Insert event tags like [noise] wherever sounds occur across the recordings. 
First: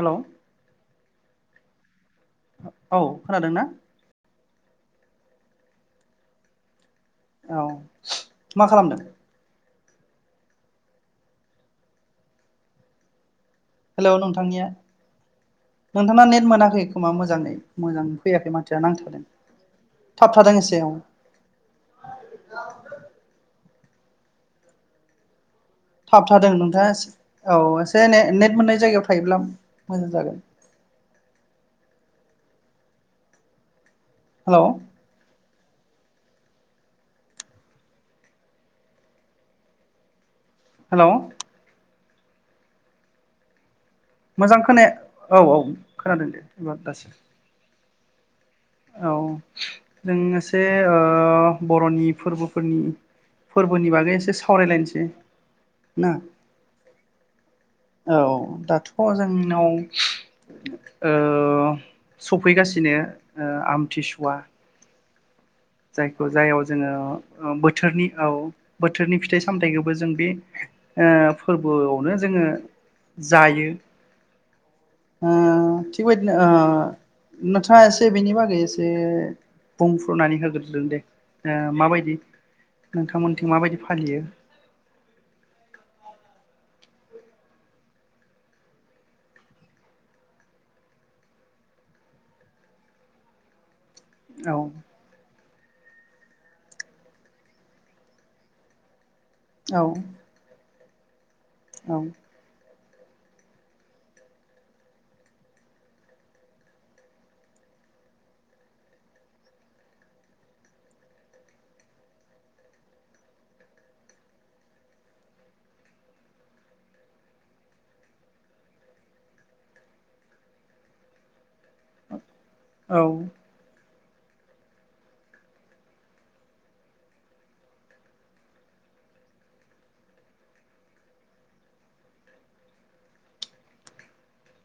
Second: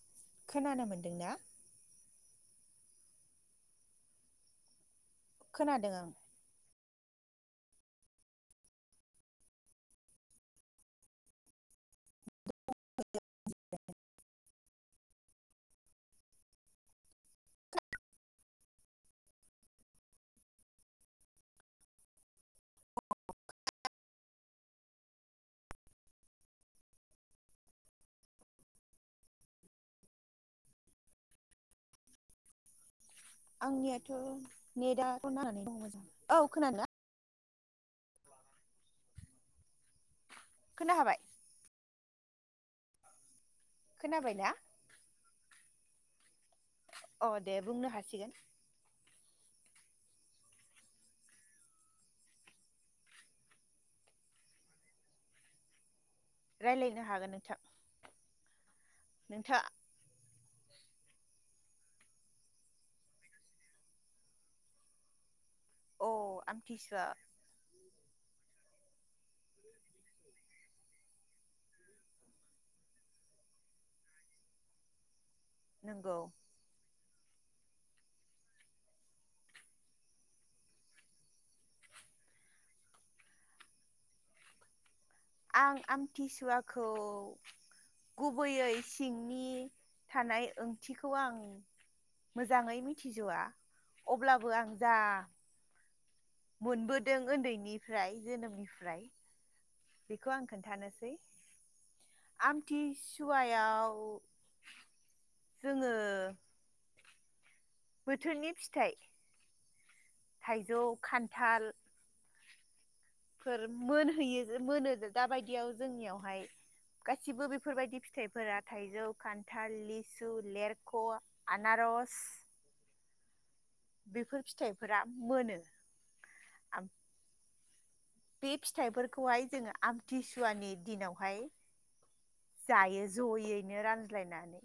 हेल' खोनानो मोनदों ना? औ खोनादों ना? खोनादों आं। औ मा खालामदों? [inaudible] हेलौ नोंथांनिया नोंथांना नेट मोनाखै खोमा मोजाङै मोजां फैयाखै माथोया नांथादों थाब थादों एसे औ थाब थादों नोंथाङा औ एसे ने नेट मोननाय जायगायाव थायोब्ला मोजां जागोन आंनिया थ' हेलौ नेथआथ' नाङा औ मोजां औ खोनादों ना? खोना हेलौ खाबाय खोनाबायना मोजां खोनाया औ औ खोनादों दे। एबार दासो अ दे बुंनो हा सिगोन। औ जों एसे ओ बर'नि फोरबोफोरनि फोरबोनि बागै एसे सावरायलायनोसै ना। रायलायनो हागोन नोंथां। औ दाथ' नोंथाङा जोंनाव ओ सफैगासिनो आमथिसुवा अ जायखौ जाययाव आमथिसुवा जोङो बोथोरनि औ बोथोरनि फिथाइ सामथायाइखौबो जों बे ओ फोरबोआवनो जोङो जायो। ओ थिग नंगौ बेबायदिनो ओ नोंथाङा एसे बेनि बागै एसे बुंफ्रुनानै होग्रो? दे माबायदि नोंथांमोनथिं मा बायदि फालियो? आं आमथिसुवाखौ गुबैयै सिंनि थानाय ओंथिखौ आं मोजाङै मिथिज'वा। औ अब्लाबो आं जा मोनबोदों उन्दैनिफ्राय जोनोमनिफ्राय औ बेखौ आं खोन्थानोसै। औ थिसुवायाव जोङो बोथोरनि फिथाइ थाइजौ, खान्थाल फोर मोनहैयो मोनो दाबायदियाव जोंनियावहाय गासिबो बेफोरबायदि फिथाइफोरा थाइजौ, खान्थाल, लिसु, लेरख, आनारस, औ बेफोर फिथाइफोरा मोनो। बे फिथाइफोरखौहाय जोङो आमथिसुवानि दिनावहाय जायो जयैनो रानज्लायनानै।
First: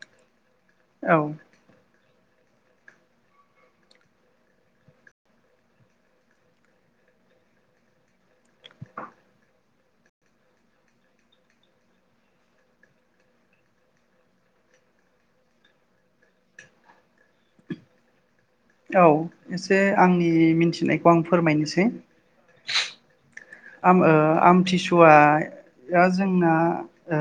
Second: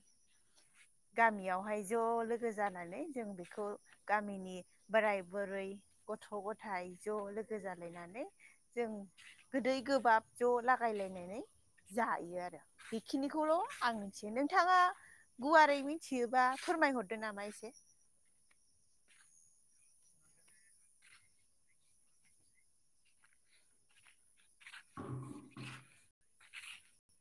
औ गामियावहाय ज' लोगो जानानै जों बेखौ गामिनि बोराय बुरै, गथ' गथायाइ ज' लोगो जालायनानै जों गोदै गोबाब ज' लागायलायनानै जायो आरो। बेखिनिखौल' आं मिथियो नोंथाङा गुवारै मिथियोबा फोरमायहरदो नामा एसे। औ एसे आंनि मिथिनायखौ आं फोरमायनोसै। आम ओ आमथिसुवाया जोंना ओ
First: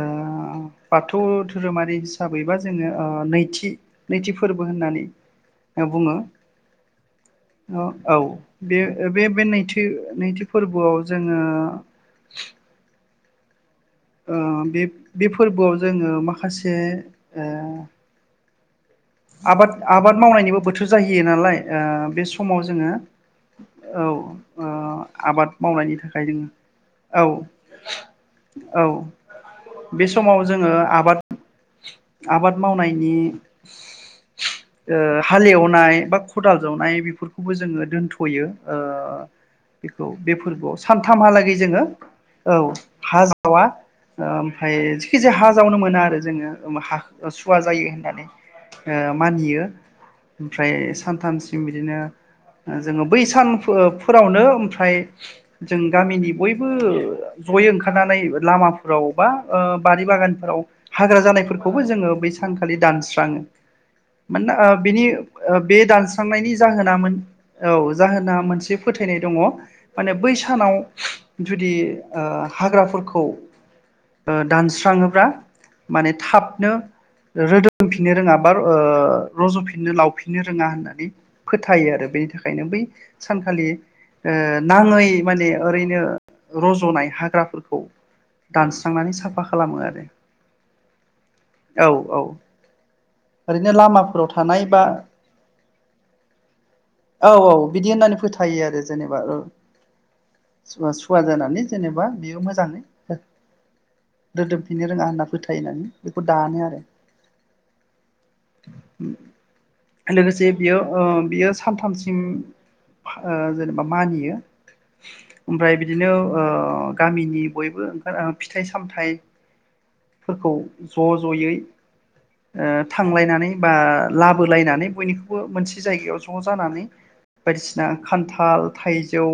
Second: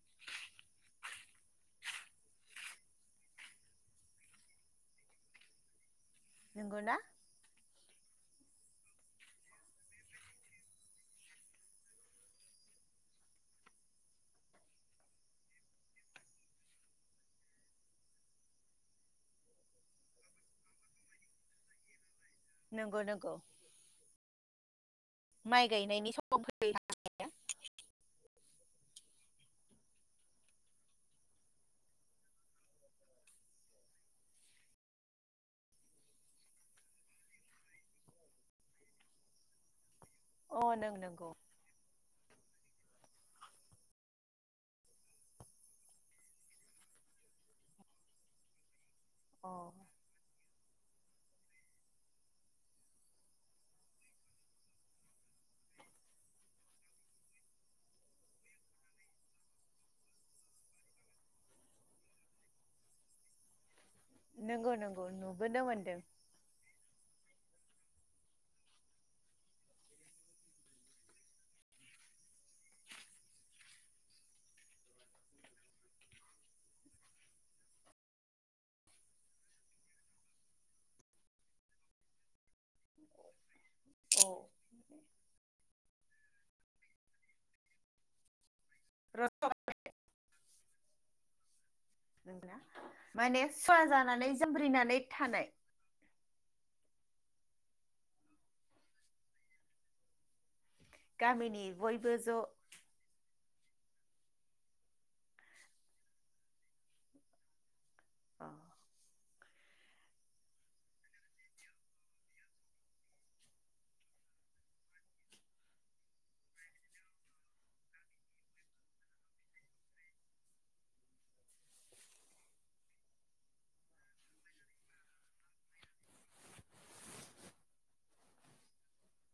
बाथौ धोरोमारि हिसाबैबा जोङो ओ नैथि नैथि फोरबो होननानै बुङो। नंगौना? औ बे बे नैथि नैथि फोरबोआव जोङो ओ बे बे फोरबोआव जोङो माखासे ओ आबाद आबाद मावनायनिबो बोथोर जाहैयो नालाय ओ बे समाव जोङो नंगौ नंगौ औ ओ आबाद माइ मावनायनि गायनायनि थाखाय सम जोङो फै औ। औ बे समाव जोङो आबाद आबाद मावनायनि ओ हालेवनाय बा खदाल जावनाय बेफोरखौबो जोङो दोनथ'यो ओ खौ बे अ फोरबोआव नों नंगौ सानथामहालागै जोङो औ हा जावा ओमफ्राय जेखि जाया हा जावनो मोना आरो जोङो हा सुवा जायो होननानै। ओ अ मानियो ओमफ्राय सानथामसिम बिदिनो ओ जोङो बै सान फो-फोरावनो ओमफ्राय जों गामिनि बयबो जयै ओंखारनानै लामाफोराव बा बारि बागानफोराव हाग्रा जानायफोरखौबो जोङो बै सानखालि दानस्रि स्राङो। मानना नंगौ ओ नंगौ बिनि ओ नुबोनो बे मोनदों दानस्रांनायनि जाहोनामोन औ जाहोना मोनसे फोथायनाय दङ माने बै सानाव जुदि ओ हाग्राफोरखौ ओ दानस्राङोब्ला माने थाबनो रोदो दोमफिननो रोङा बा रज'फिननो लावफिननो रोङा होननानै फोथायो आरो बेनि थाखायनो बै सानखालि औ ओ नाङै माने ओरैनो रज'नाय हाग्राफोरखौ दानस्रांनानै र' साफा खालामो आरो औ औ। नोंना माने ओरैनो सुवा लामाफोराव जानानै थानाय बा जोमब्रिनानै थानाय। औ औ बिदि होननानै फोथायो आरो जेनेबा ओ। सुव सुवा जानानै गामिनि जेनेबा बयबो बेयो ज' मोजाङै रोदोमफिननो रोङा होनना फोथायनानै बेखौ दानो आरो। अह। लोगोसे बियो ओ बियो सानथामसिम ओ जेनेबा मानियो ओमफ्राय बिदिनो ओ गामिनि बयबो ओ फिथाइ सामथाइफोरखौ ज' ज'यै ओ थांलायनानै बा लाबोलायनानै बयनिखौबो मोनसे जायगायाव ज' जानानै बायदिसिना खान्थाल, थाइजौ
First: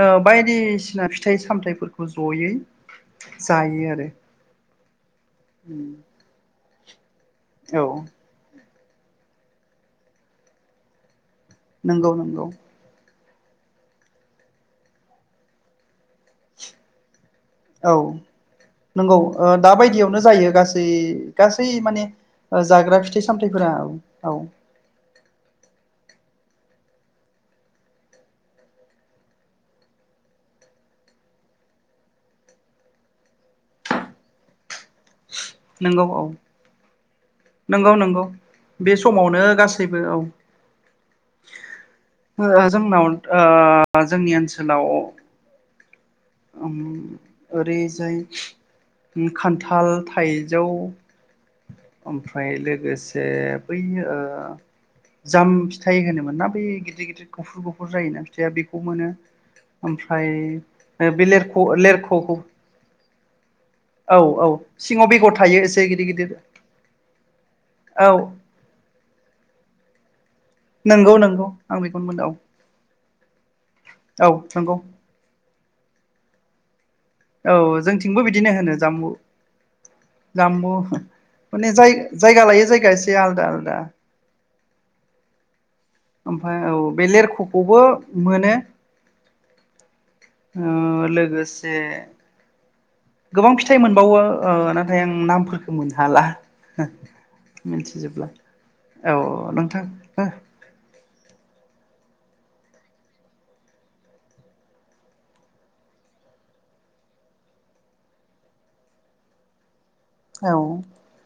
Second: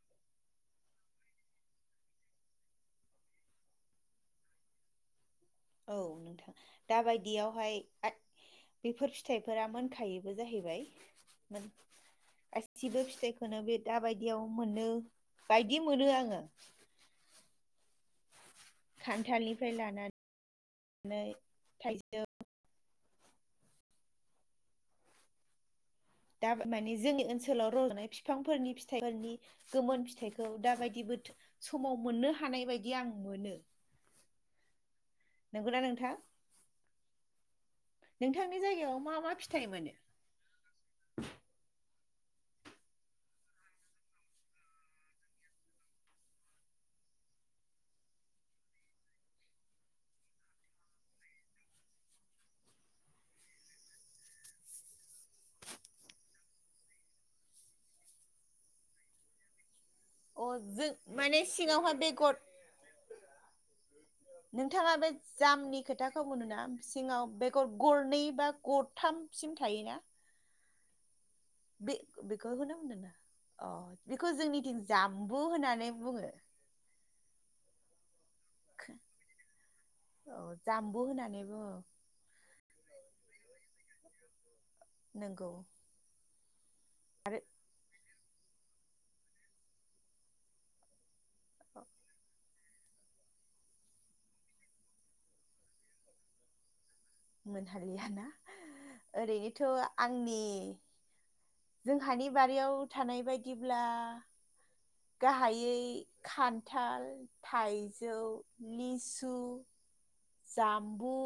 ओ बायदिसिना फिथाइ सामथाइफोरखौ जयै जायो आरो। औ नोंथां। दाबायद बियावहाय आथ बेफोर फिथाइफोरा मोनखायोबो जाहैबाय। नंगौ नंगौ गासिबो फिथाय बे दाबायदियाव मोनो बायदि मोनो आङो। औ। नंगौ ओ खान्थालनिफ्राय दाबायदियावनो लानानै जायो गासै गासै माने थाइजौ जाग्रा फिथाइ सामथाइफोरा औ औ दा माने जोंनि ओनसोलाव रज'नाय फिफांफोरनि फिथाइफोरनि गोमोन फिथाइखौ दाबायदिबो समाव मोननो हानाय बायदि आं मोनो। नंगौना नंगौ नोंथां? औ नंगौ नंगौ नोंथांनि बे जायगायाव मा मा समावनो फिथाइ मोनो गासैबो औ जोंनाव ओ जोंनि ओनसोलाव ओरैजाय खान्थाल, थाइजौ ओमफ्राय लोगोसे बै जाम फिथाइ होनोमोन ना बै गिदिर गिदिर गुफुर गुफुर जायोना फिथाइआ बेखौ मोनो। अ जों ओमफ्राय बे माने लेरख' सिङावहाय बेगर लेरख'खौ औ औ नोंथाङा बे सिङाव बेगर थायो जामनि एसे गिदिर खोथाखौ गिदिर। सिङाव बेगर गरनै औ बा गरथामसिम थायोना नोंगौ नोंगौ बे [unintelligible] अ औ बेखौ औ नंगौ जोंनिथिं जाम्बु होनानै नै बुङो। औ जोंथिंबो बिदिनो होनो जाम्बु औ जाम्बु जामबु होननानै बुङो माने जाय जायगा लायो जायगा एसे से आलदा आलदा नोंगौ ओमफ्राय औ बे लेरख'खौबो मोनो ओ लोगोस से गोबां फिथाइ मोनबावो ओ नाथाय आं नामफोरखौ मोनहाला मोनहालियाना मिथिजोबला औ नोंथां ओरैनोथ' आंनि जोंहानि बारियाव थानाय बायदिब्ला गाहायै खान्थाल, थाइजौ, लिसु औ जाम्बु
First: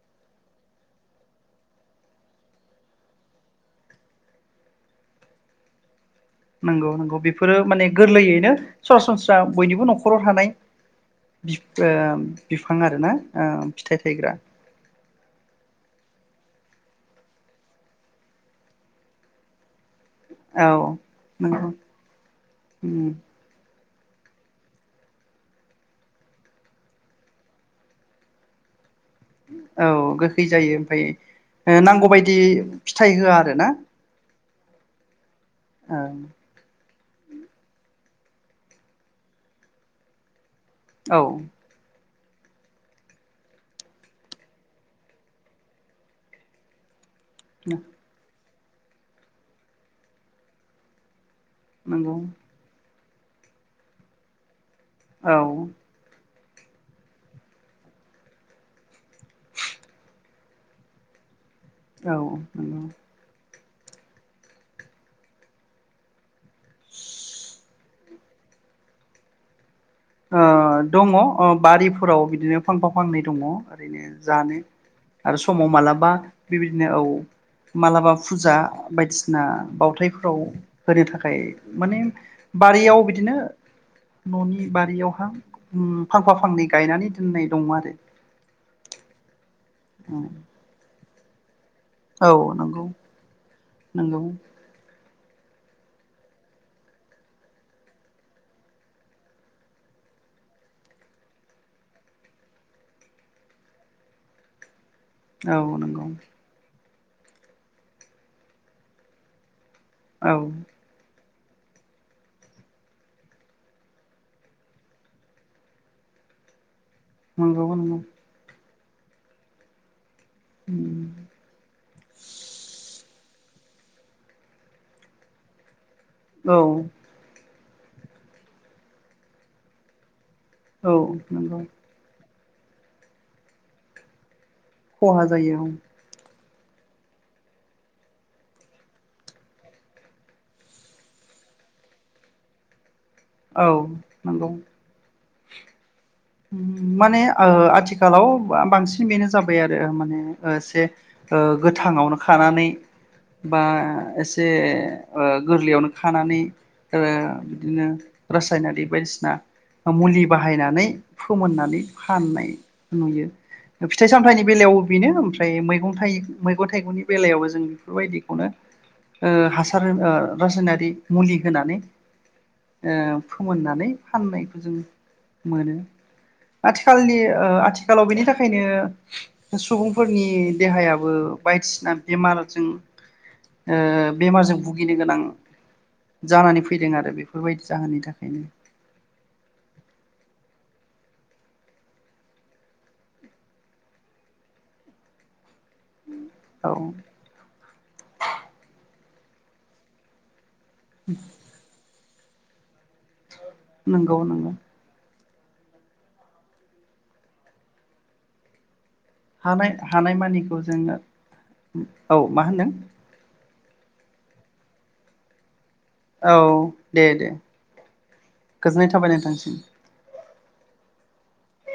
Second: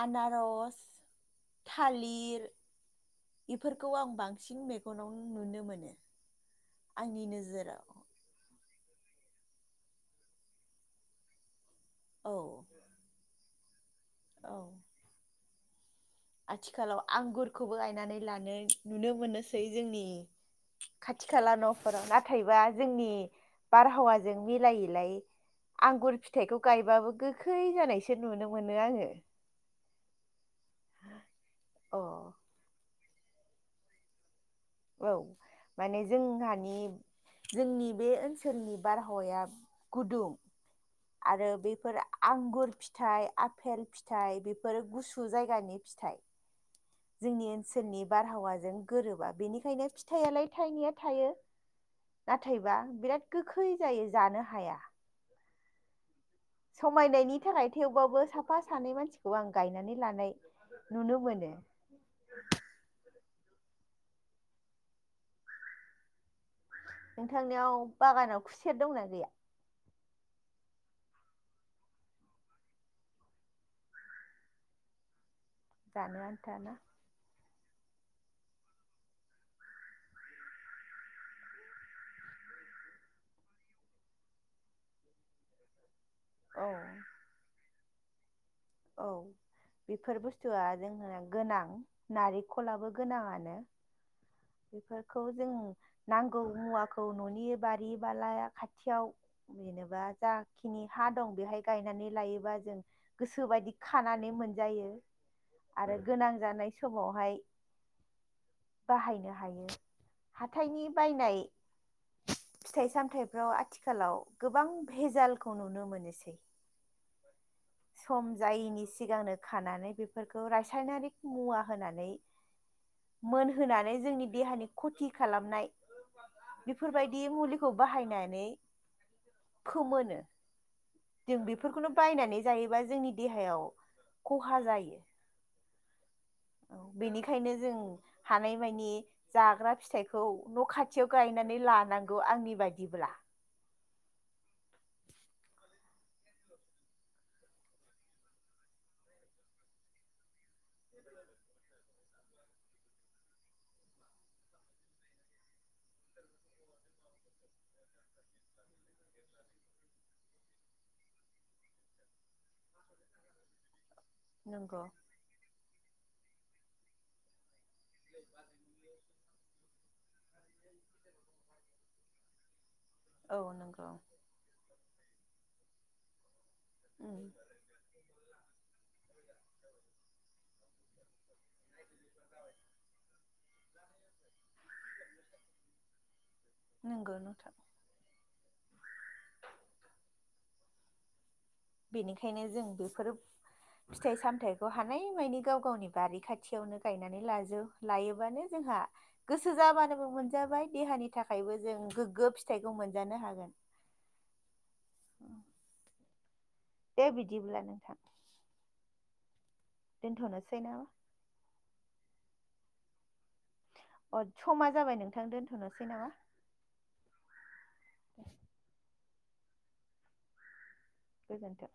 आनारस, थालिर बेफोरखौ आं बांसिन मेगनाव नुनो मोनो। नंगौ नंगौ आंनि बेफोरो माने नोजोराव गोरलैयैनो सरासनस्रा बयनिबो न'खराव थानाय ओ औ बिफां आरोना औ फिथाइ थायग्रा औ आथिखालाव आंगुरखौबो गायनानै लानो नुनो मोनोसै जोंनि औ खाथि खाला नंगौ न'फोराव नाथायबा जोंनि उम बारहावाजों मिलायैलाय आंगुर फिथाइखौ गायबाबो गोखै जानायसो नुनो मोनो आङो। औ गो खै जायो ओमफ्राय अ नांगौ बायदि थाइ होआ आरो ना औ माने जोंहानि जोंनि बे ओनसोलनि बारहावाया गुदुं‌ औ आरो बेफोर आंगुर फिथाइ आफेल फिथाइ बेफोरो गुसु जायगानि फिथाइ। जोंनि ओनसोलनि बारहावा जों गोरोबा बेनिखायनो फिथायालाय थाइनाया थायो। नंगौ नाथायबा बिराद गोखै जायो जानो हाया। औ समायनायनि थाखाय थेवबाबो साफा सानै मानसिखौ आं गायनानै लानाय नुनो मोनो। औ औ नंगौ नोंथांनियाव बागानाव खुसेर दंना गैया? ओ दङ बारिफोराव बिदिनो फांफा फांनै दङ ओरैनो जानो। आरो समाव मालाबा जानो आन्थाना बेबायदिनो औ मालाबा फुजा बायदिसिना बावथायफोराव होनो थाखाय माने बारियाव बिदिनो न'नि बारियावहा फांफा फांनै औ गायनानै दोननाय दं आरो औ बेफोर बुस्थुआ जों [unintelligible] गोनां औ नंगौ नारिखलाबो गोनाङानो नंगौ बेफोर खौ जों नांगौ मुवाखौ न'नि बारि बाला खाथियाव जेनेबा जाखिनि हा दं बेहाय गायनानै लायोबा जों गोस गोसो बायदि खानानै मोनजायो। औ आरो नंगौ गोनां जानाय समावहाय बाहायनो हायो। औ हाथायनि बायनाय फिथाइ सामथायाइफ्राव आथिखालाव गोबां भेजालखौ नुनो मोनोसै [unintelligible] सम जायैनि सिगांनो खानानै फोरखौ उम रासायनारिक मुवा होनानै मोनहोनानै जोंनि देहानि खथि खालामनाय औ बेफोरबायदि मुलि खौ बाहायनानै फोमोनो औ जों नंगौ बेफोरखौनो बायनानै जायोबा जोंनि देहायाव खहा जायो खहा जायो ओं बेनिखायनो जों हानायमानि जाग्रा फिथाइखौ न' खाथियाव गायनानै लानांगौ आंनि बायदिब्ला औ नंगौ उम माने ओ आथिखालाव बांसिन बेनो जाबाय आरो माने ओ एसे ओ गोथाङावनो खानानै बा एसे ओ गोरलैयावनो खानानै ओ बिदिनो रासायनारि बायदिसिना मुलि बाहायनानै फोमोननानै फाननाय नुयो फिथाइ सामथायाइनि बेलायाव नंगौ बेनो ओमफ्राय मैगं थाइ मैगं थाइगंनि बेलायावबो जों बायदिखौनो ओ हा सार ओ रासायनारि मुलि होनानै ओ औ फोमोननानै नंगौ फाननायखौ जों मोनो आथिखालनि उम ओ आथिखालाव बेनि था खायनो सुबुंफोरनि देहायाबो बायदिसिना बेमारजों ओ बेमारजों भुगिनो गोनां जानानै फैदों नंगौ आरो नोंथां बेफोरबायदि जाहोननि थाखायनो बेनिखायनो जों बेफोरो फिथाइ सामथायाइखौ हानायमानि गाव गावनि बारि खाथियावनो औ गायनानै लाजोब लायोबानो जोंहा गोसो जाबानोबो मोनजाबाय देहानि थाखायबो जों गोग गो फिथखौ मोन नंगौ नंगौ दे बिदिब्ला नोंथां हानाय हानाय मानिखौ दोनथ'नोसै नामा जोङो उम औ मा होनदों अ समा जाबाय नोंथां दोनथ'नोसै ना औ दे दे गोजोननाय थाबाय नोंथांसिम गोजोनथों